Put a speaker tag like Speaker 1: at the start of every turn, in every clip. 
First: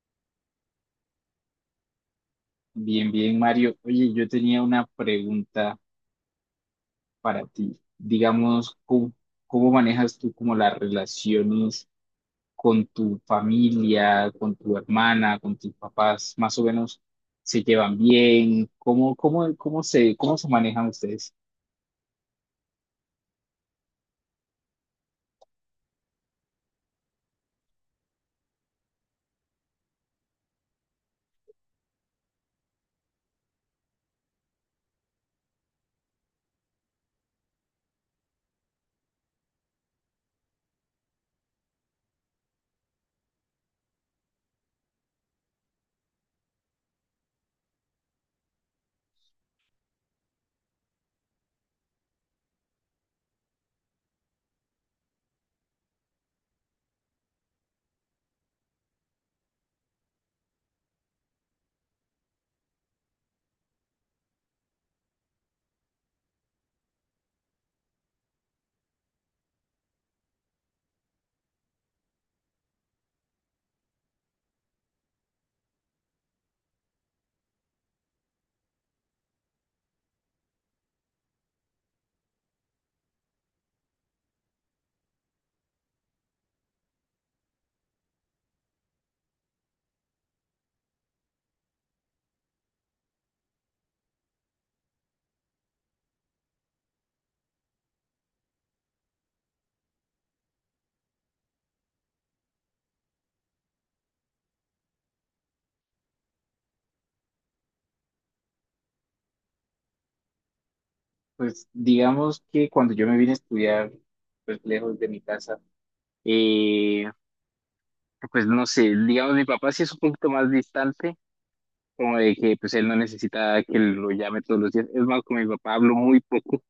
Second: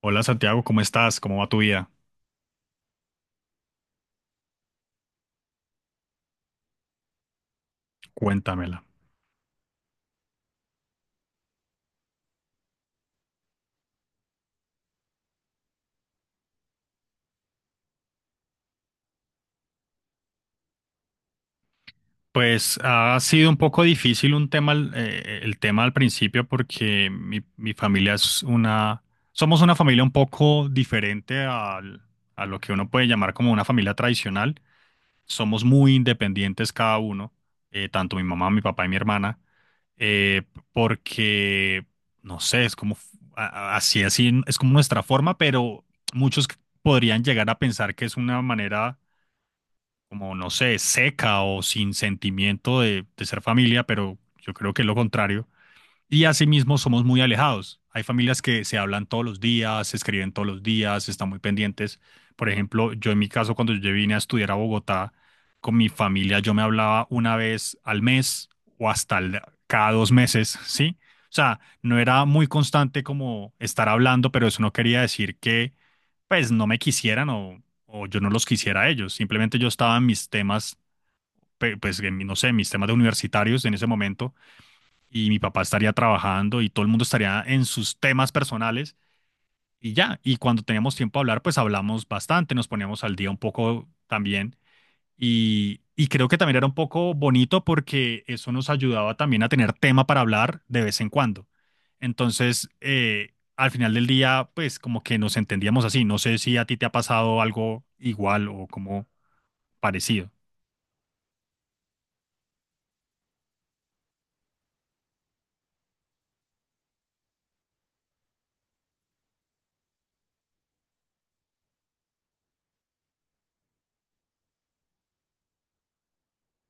Speaker 1: Hola Santiago, ¿cómo estás? ¿Cómo va tu vida?
Speaker 2: Bien, bien, Mario. Oye, yo tenía una pregunta para ti. Digamos,
Speaker 1: Cuéntamela.
Speaker 2: ¿cómo manejas tú como las relaciones con tu familia, con tu hermana, con tus papás? Más o menos, ¿se llevan bien? ¿Cómo se manejan ustedes?
Speaker 1: Pues ha sido un poco difícil un tema, el tema al principio porque mi familia es una, somos una familia un poco diferente a lo que uno puede llamar como una familia tradicional. Somos muy independientes cada uno, tanto mi mamá, mi papá y mi hermana, eh, porque, no sé, es como, a- así, así, es como nuestra forma, pero muchos podrían llegar a pensar que es una manera como, no sé, seca o sin sentimiento de ser familia, pero yo creo que es lo contrario. Y asimismo somos muy alejados. Hay familias que se hablan todos los días, se escriben todos los días, están muy pendientes. Por ejemplo, yo en mi caso, cuando yo vine a estudiar a Bogotá, con mi familia yo me hablaba una vez al mes o cada 2 meses, ¿sí? O sea, no era muy constante como estar hablando, pero eso no quería decir que pues no me quisieran o yo no los quisiera a ellos. Simplemente yo estaba en mis temas, pues no sé, mis temas de universitarios en ese momento y mi papá estaría trabajando y todo el mundo estaría en sus temas personales y ya. Y cuando teníamos tiempo a hablar, pues hablamos bastante, nos poníamos al día un poco también. Y creo que también era un poco bonito porque eso nos ayudaba también a tener tema para hablar de vez en cuando. Entonces, al final del día, pues como que nos entendíamos así. No sé si a ti te ha pasado algo igual o como parecido.
Speaker 2: Pues digamos que cuando yo me vine a estudiar, pues lejos de mi casa, eh, pues no sé, digamos, mi papá sí es un poquito más distante, como de que pues él no necesita que lo llame todos los días. Es más, con mi papá hablo muy poco,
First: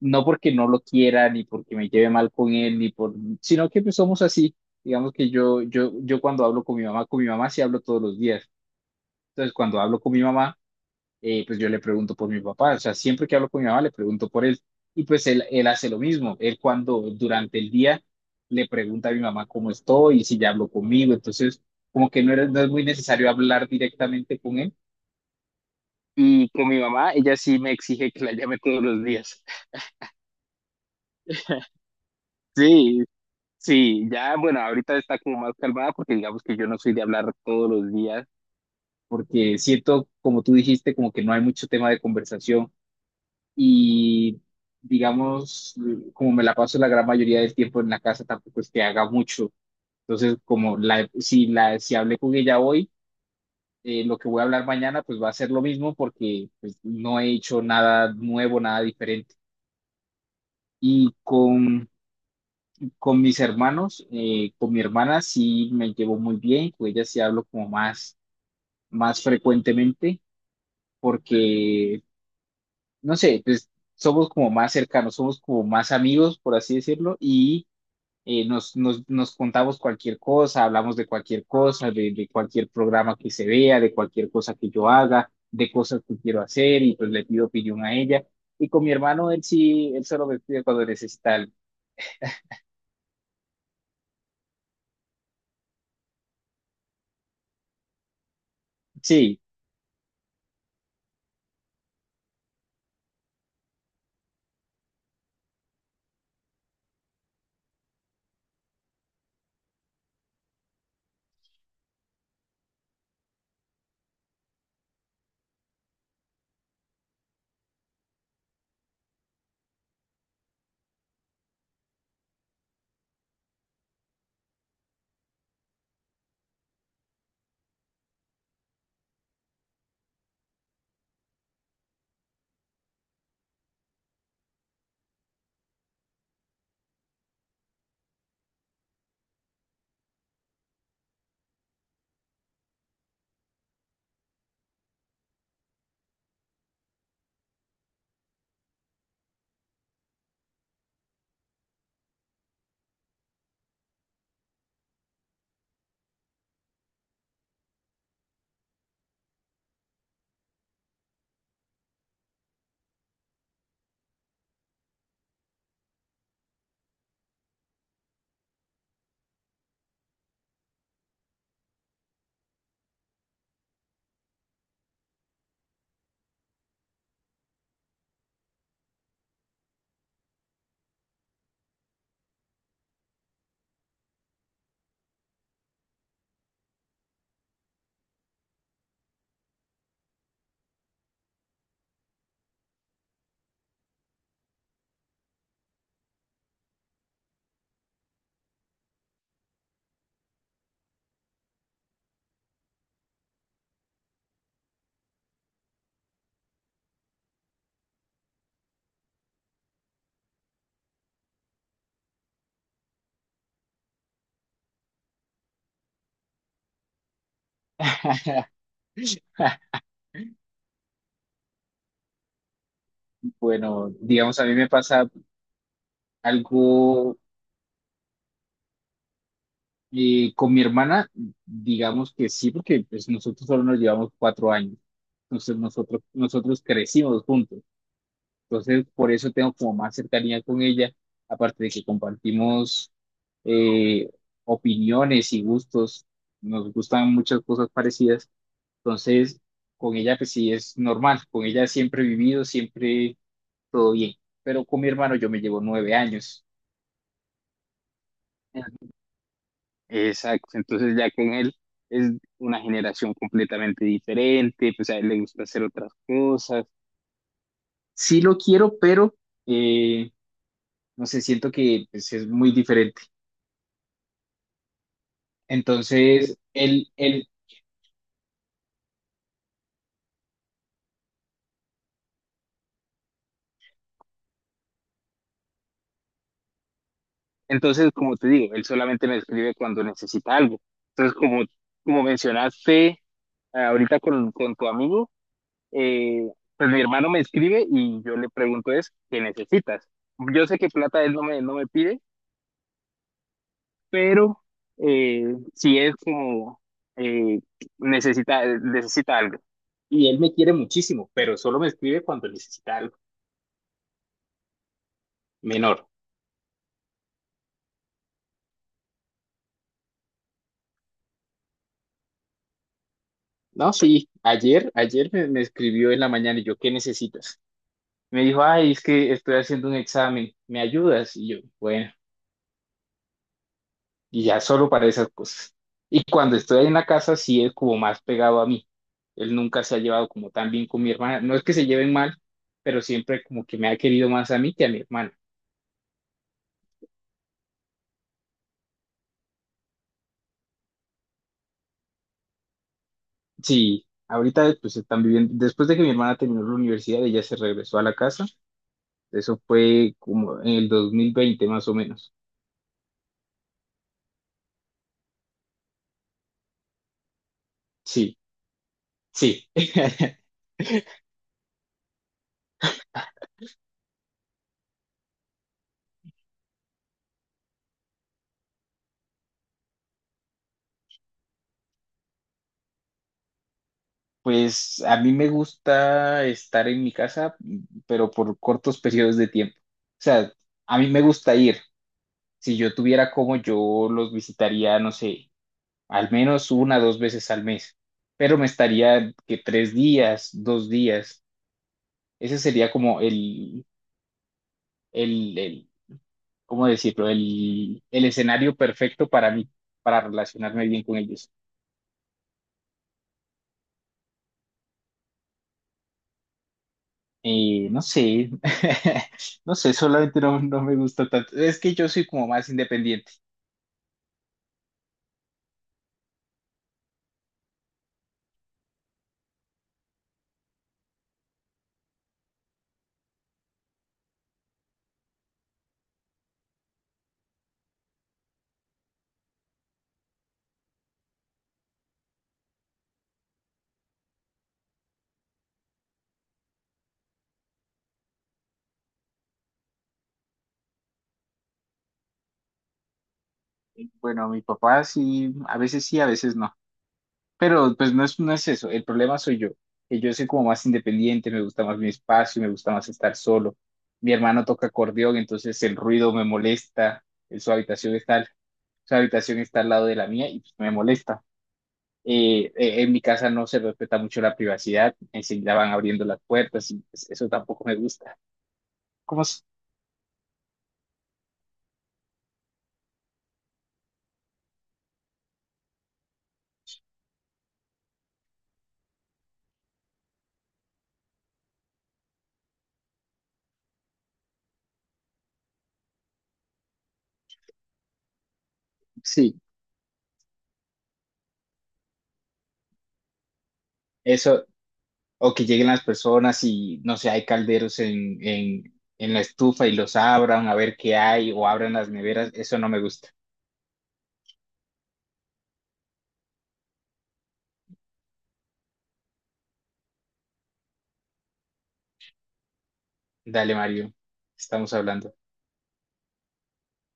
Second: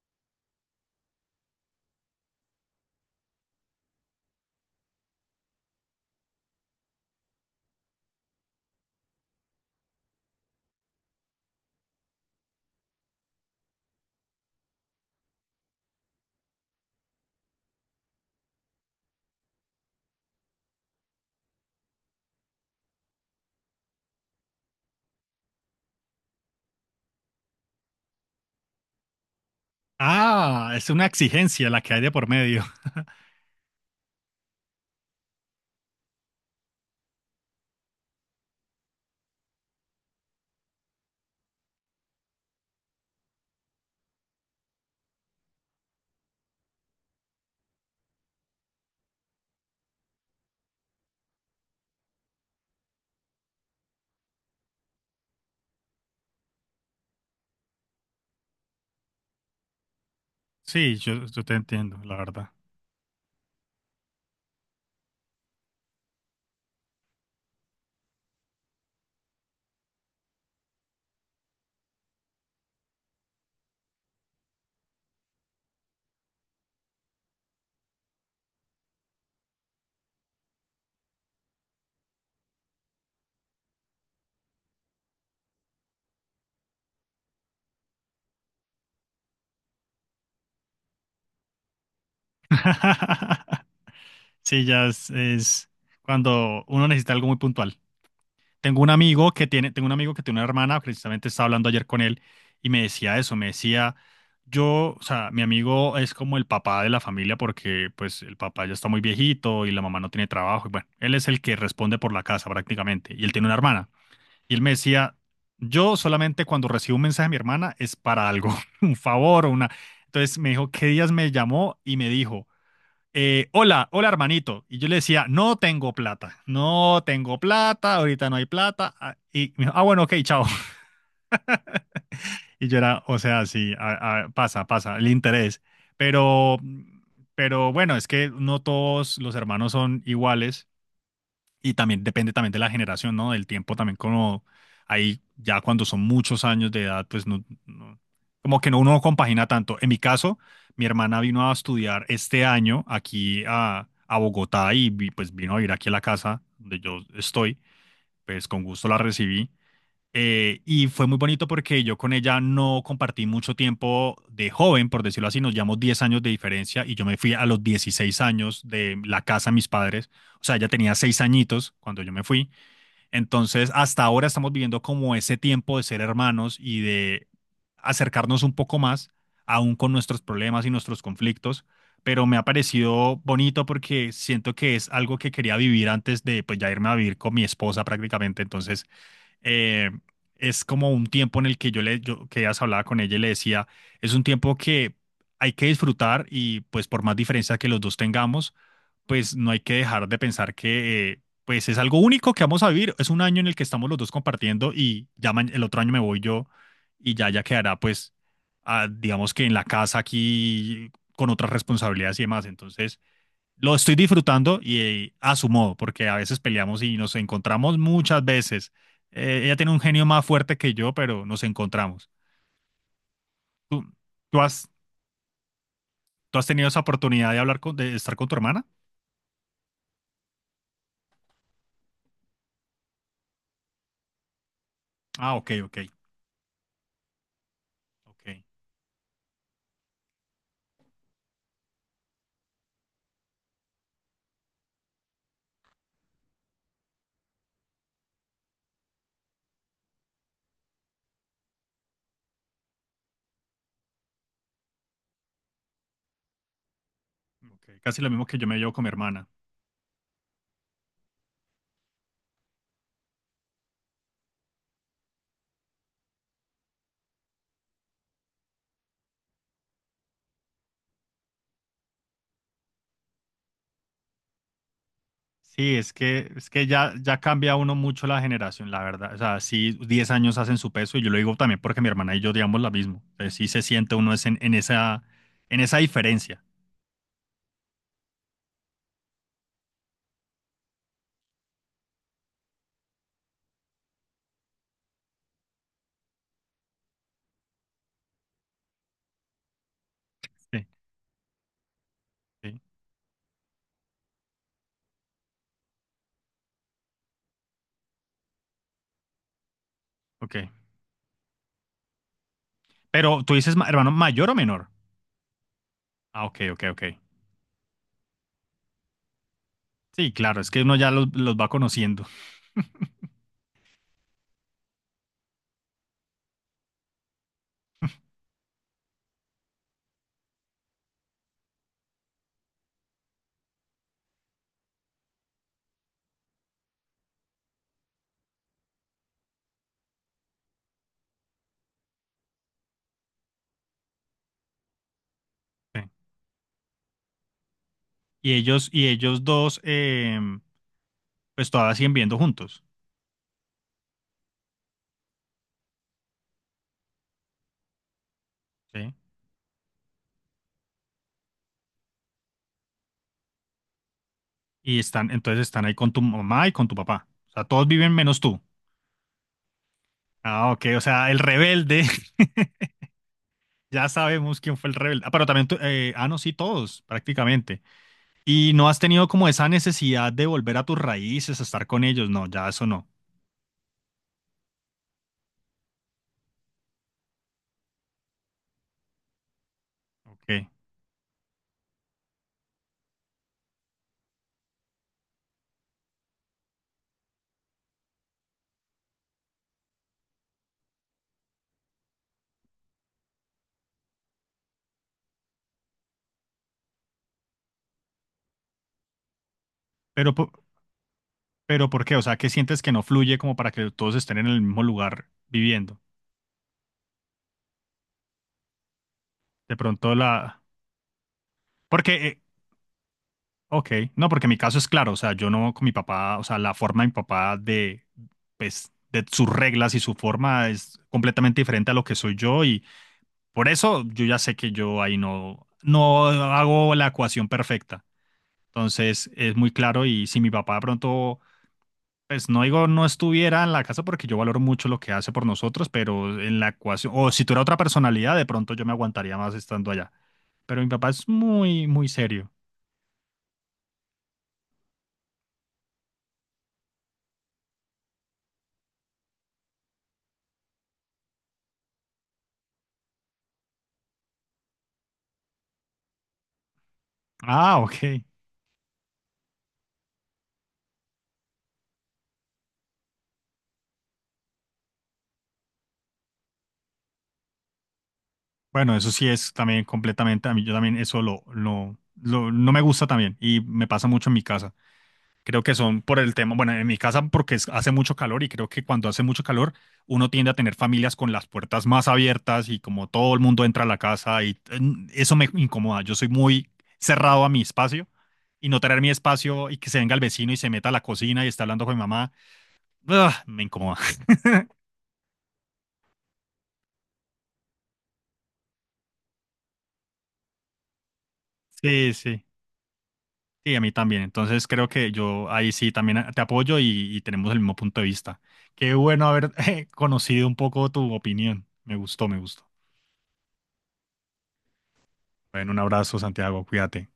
Speaker 2: no porque no lo quiera, ni porque me lleve mal con él, ni por, sino que pues somos así. Digamos que yo cuando hablo con mi mamá sí hablo todos los días. Entonces, cuando hablo con mi mamá, pues yo le pregunto por mi papá. O sea, siempre que hablo con mi mamá, le pregunto por él. Y pues él hace lo mismo. Él, cuando durante el día, le pregunta a mi mamá cómo estoy y si ya habló conmigo. Entonces, como que no es muy necesario hablar directamente con él. Y con mi mamá, ella sí me exige que la llame todos los días.
Speaker 1: Ah, es una exigencia la que hay de por medio.
Speaker 2: Sí, sí, ya, bueno, ahorita está como más calmada porque digamos que yo no soy de hablar todos los días, porque siento, como tú dijiste, como que no hay mucho tema de conversación y, digamos, como me la paso la gran mayoría del tiempo en la casa, tampoco es que haga mucho. Entonces, como la, si la, si hablé con ella hoy, lo que voy a hablar mañana pues va a ser lo mismo, porque pues no he hecho nada nuevo, nada diferente.
Speaker 1: Sí,
Speaker 2: Y
Speaker 1: yo te
Speaker 2: con
Speaker 1: entiendo, la verdad.
Speaker 2: Con mis hermanos, con mi hermana sí me llevo muy bien, con ella sí hablo como más frecuentemente, porque, no sé, pues somos como más cercanos, somos como más amigos, por así decirlo, y nos contamos cualquier cosa, hablamos de cualquier cosa, de cualquier programa que se vea, de cualquier cosa que yo haga, de cosas que quiero hacer, y pues le pido opinión a ella. Y con mi hermano, él solo me pide cuando necesita algo.
Speaker 1: Sí, es cuando uno necesita algo muy puntual.
Speaker 2: Sí.
Speaker 1: Tengo un amigo que tiene una hermana, precisamente estaba hablando ayer con él y me decía eso, me decía, yo, o sea, mi amigo es como el papá de la familia porque pues el papá ya está muy viejito y la mamá no tiene trabajo y bueno, él es el que responde por la casa prácticamente y él tiene una hermana. Y él me decía, yo solamente cuando recibo un mensaje de mi hermana es para algo, un favor o una... Entonces me dijo, ¿qué días me llamó y me dijo? Hola, hola hermanito. Y yo le decía, no tengo plata, no tengo plata, ahorita no hay plata. Ah, y me dijo, ah, bueno, ok, chao. Y yo era, o sea, sí, pasa, pasa, el interés. Pero, pero bueno, es que no todos los hermanos son iguales. Y también depende también de la generación, ¿no? Del tiempo también como ahí ya cuando son muchos años de edad, como que uno no compagina tanto. En mi caso, mi hermana vino a estudiar este año aquí a Bogotá y pues vino a vivir aquí a la casa donde yo estoy, pues con gusto la recibí y fue muy bonito porque yo con ella no compartí mucho tiempo de joven, por decirlo así, nos llevamos 10 años de diferencia y yo me fui a los 16 años de la casa de mis padres, o sea, ella tenía 6 añitos cuando yo me fui, entonces hasta ahora estamos viviendo como ese tiempo de ser hermanos y de acercarnos un poco más, aún con nuestros problemas y nuestros conflictos, pero me ha parecido bonito porque siento que es algo que quería vivir antes de pues ya irme a vivir con mi esposa prácticamente, entonces eh, es como un tiempo en el que yo, que ya hablaba con ella y le decía, es un tiempo que hay que disfrutar y pues por más diferencia que los dos tengamos, pues no hay que dejar de pensar que pues es algo único que vamos a vivir, es un año en el que estamos los dos compartiendo y ya el otro año me voy yo y ya quedará pues ah, digamos que en la casa aquí con otras responsabilidades y demás, entonces lo estoy disfrutando y a su modo, porque a veces peleamos y nos encontramos muchas veces. Ella tiene un genio más fuerte que yo, pero nos encontramos. ¿Tú,
Speaker 2: Bueno, digamos,
Speaker 1: tú
Speaker 2: a mí
Speaker 1: has,
Speaker 2: me pasa
Speaker 1: ¿Tú has tenido esa
Speaker 2: algo
Speaker 1: oportunidad de hablar con, de estar con tu hermana?
Speaker 2: con mi hermana, digamos que sí, porque pues nosotros solo nos llevamos 4 años,
Speaker 1: Ah, ok,
Speaker 2: entonces
Speaker 1: ok,
Speaker 2: nosotros crecimos juntos,
Speaker 1: ok,
Speaker 2: entonces por eso tengo como más cercanía con ella, aparte de que compartimos eh, opiniones y gustos, nos gustan muchas cosas parecidas, entonces con ella pues sí es normal, con ella siempre he vivido, siempre todo bien, pero con mi hermano yo me llevo 9 años.
Speaker 1: ok. Casi lo mismo que yo me llevo con mi hermana.
Speaker 2: Exacto, entonces ya con él es una generación completamente diferente, pues a él le gusta hacer otras cosas. Sí lo quiero, pero eh, no sé, siento que pues es muy diferente.
Speaker 1: Sí,
Speaker 2: Entonces,
Speaker 1: es que ya cambia uno mucho la generación, la verdad. O sea, sí, 10 años hacen su peso y yo lo digo también porque mi hermana y yo digamos lo mismo. Entonces, sí se siente uno es en esa diferencia.
Speaker 2: entonces, como te digo, él solamente me escribe cuando necesita algo. Entonces, como, como mencionaste, ahorita con tu amigo, eh, pues mi hermano me escribe y yo le pregunto es, ¿qué necesitas? Yo sé
Speaker 1: Sí,
Speaker 2: que plata él no me pide,
Speaker 1: sí,
Speaker 2: pero eh, sí es como eh, necesita algo. Y él me
Speaker 1: ok.
Speaker 2: quiere muchísimo, pero solo me escribe cuando necesita algo
Speaker 1: Pero tú dices, hermano, mayor o menor.
Speaker 2: menor.
Speaker 1: Ah, ok, ok, ok. Sí, claro, es que uno ya los va conociendo.
Speaker 2: No, sí, ayer me escribió en la mañana y yo, ¿qué necesitas? Me dijo, ay, es que estoy haciendo un examen, ¿me ayudas? Y yo, bueno, y ya solo para esas cosas. Y cuando estoy ahí en la casa, sí es como más pegado a mí. Él nunca se ha llevado como tan bien con mi hermana. No es que se lleven mal, pero siempre como que me ha querido más a mí que a mi hermana.
Speaker 1: Sí. Y ellos dos, pues todavía siguen viviendo juntos.
Speaker 2: Sí, ahorita pues están viviendo, después de que mi hermana terminó la universidad, ella se regresó a la casa.
Speaker 1: Sí.
Speaker 2: Eso fue como en el 2020, más o menos.
Speaker 1: Y están, entonces están ahí con tu mamá y con tu papá. O sea, todos viven
Speaker 2: Sí,
Speaker 1: menos tú.
Speaker 2: sí.
Speaker 1: Ah, ok, o sea, el rebelde. Ya sabemos quién fue el rebelde. Ah, pero también, no, sí, todos, prácticamente. Y no has tenido como esa necesidad de volver a tus raíces, a estar con ellos. No, ya eso no.
Speaker 2: Pues a mí me gusta estar en mi casa, pero por cortos periodos de tiempo. O sea,
Speaker 1: Ok.
Speaker 2: a mí me gusta ir. Si yo tuviera, como, yo los visitaría, no sé, al menos 1 2 veces al mes, pero me estaría que 3 días, 2 días. Ese sería como el, el, ¿cómo decirlo? El escenario perfecto para mí, para
Speaker 1: Pero, po-
Speaker 2: relacionarme bien con ellos.
Speaker 1: pero ¿por qué? O sea, ¿qué sientes que no fluye como para que todos estén en el mismo lugar viviendo?
Speaker 2: No sé, no
Speaker 1: De
Speaker 2: sé,
Speaker 1: pronto
Speaker 2: solamente no,
Speaker 1: la...
Speaker 2: no me gusta tanto. Es que yo
Speaker 1: Porque,
Speaker 2: soy como más independiente.
Speaker 1: ok, no, porque mi caso es claro, o sea, yo no con mi papá, o sea, la forma de mi papá de, pues, de sus reglas y su forma es completamente diferente a lo que soy yo y por eso yo ya sé que yo ahí no, no hago la ecuación perfecta. Entonces, es muy claro y si mi papá de pronto, pues no digo no estuviera en la casa porque yo valoro mucho lo que hace por nosotros, pero en la ecuación, o si tuviera otra personalidad, de pronto yo me aguantaría más estando allá. Pero mi papá es muy serio.
Speaker 2: Bueno, mi papá sí, a veces no. Pero pues no es eso, el problema soy yo, que yo soy como más independiente, me gusta más mi espacio, me gusta más estar solo. Mi hermano toca acordeón, entonces el ruido me molesta, su
Speaker 1: Ah,
Speaker 2: habitación
Speaker 1: ok.
Speaker 2: está, su habitación está al lado de la mía y pues me molesta. En mi casa no se respeta mucho la privacidad, enseguida van abriendo las puertas y pues eso tampoco me gusta.
Speaker 1: Bueno, eso sí
Speaker 2: ¿Cómo?
Speaker 1: es
Speaker 2: S-
Speaker 1: también completamente, a mí yo también eso no me gusta también y me pasa mucho en mi casa. Creo que son por el tema, bueno, en mi casa porque hace mucho calor y creo que cuando hace mucho calor uno tiende a tener familias con las puertas más abiertas y como todo el mundo entra a la casa y mm, eso me incomoda. Yo soy muy cerrado a mi espacio y no tener mi
Speaker 2: Sí,
Speaker 1: espacio y que se venga el vecino y se meta a la cocina y está hablando con mi mamá, ugh, me incomoda.
Speaker 2: eso, o que lleguen las personas y, no sé, hay calderos en, en la estufa y los abran a ver qué hay, o abran las
Speaker 1: Sí, sí,
Speaker 2: neveras, eso no me gusta.
Speaker 1: sí, a mí también. Entonces creo que yo ahí sí también te apoyo y tenemos el mismo punto de vista. Qué bueno haber conocido un poco tu opinión. Me gustó, me gustó.
Speaker 2: Dale, Mario, estamos hablando.
Speaker 1: Bueno, un abrazo, Santiago, cuídate.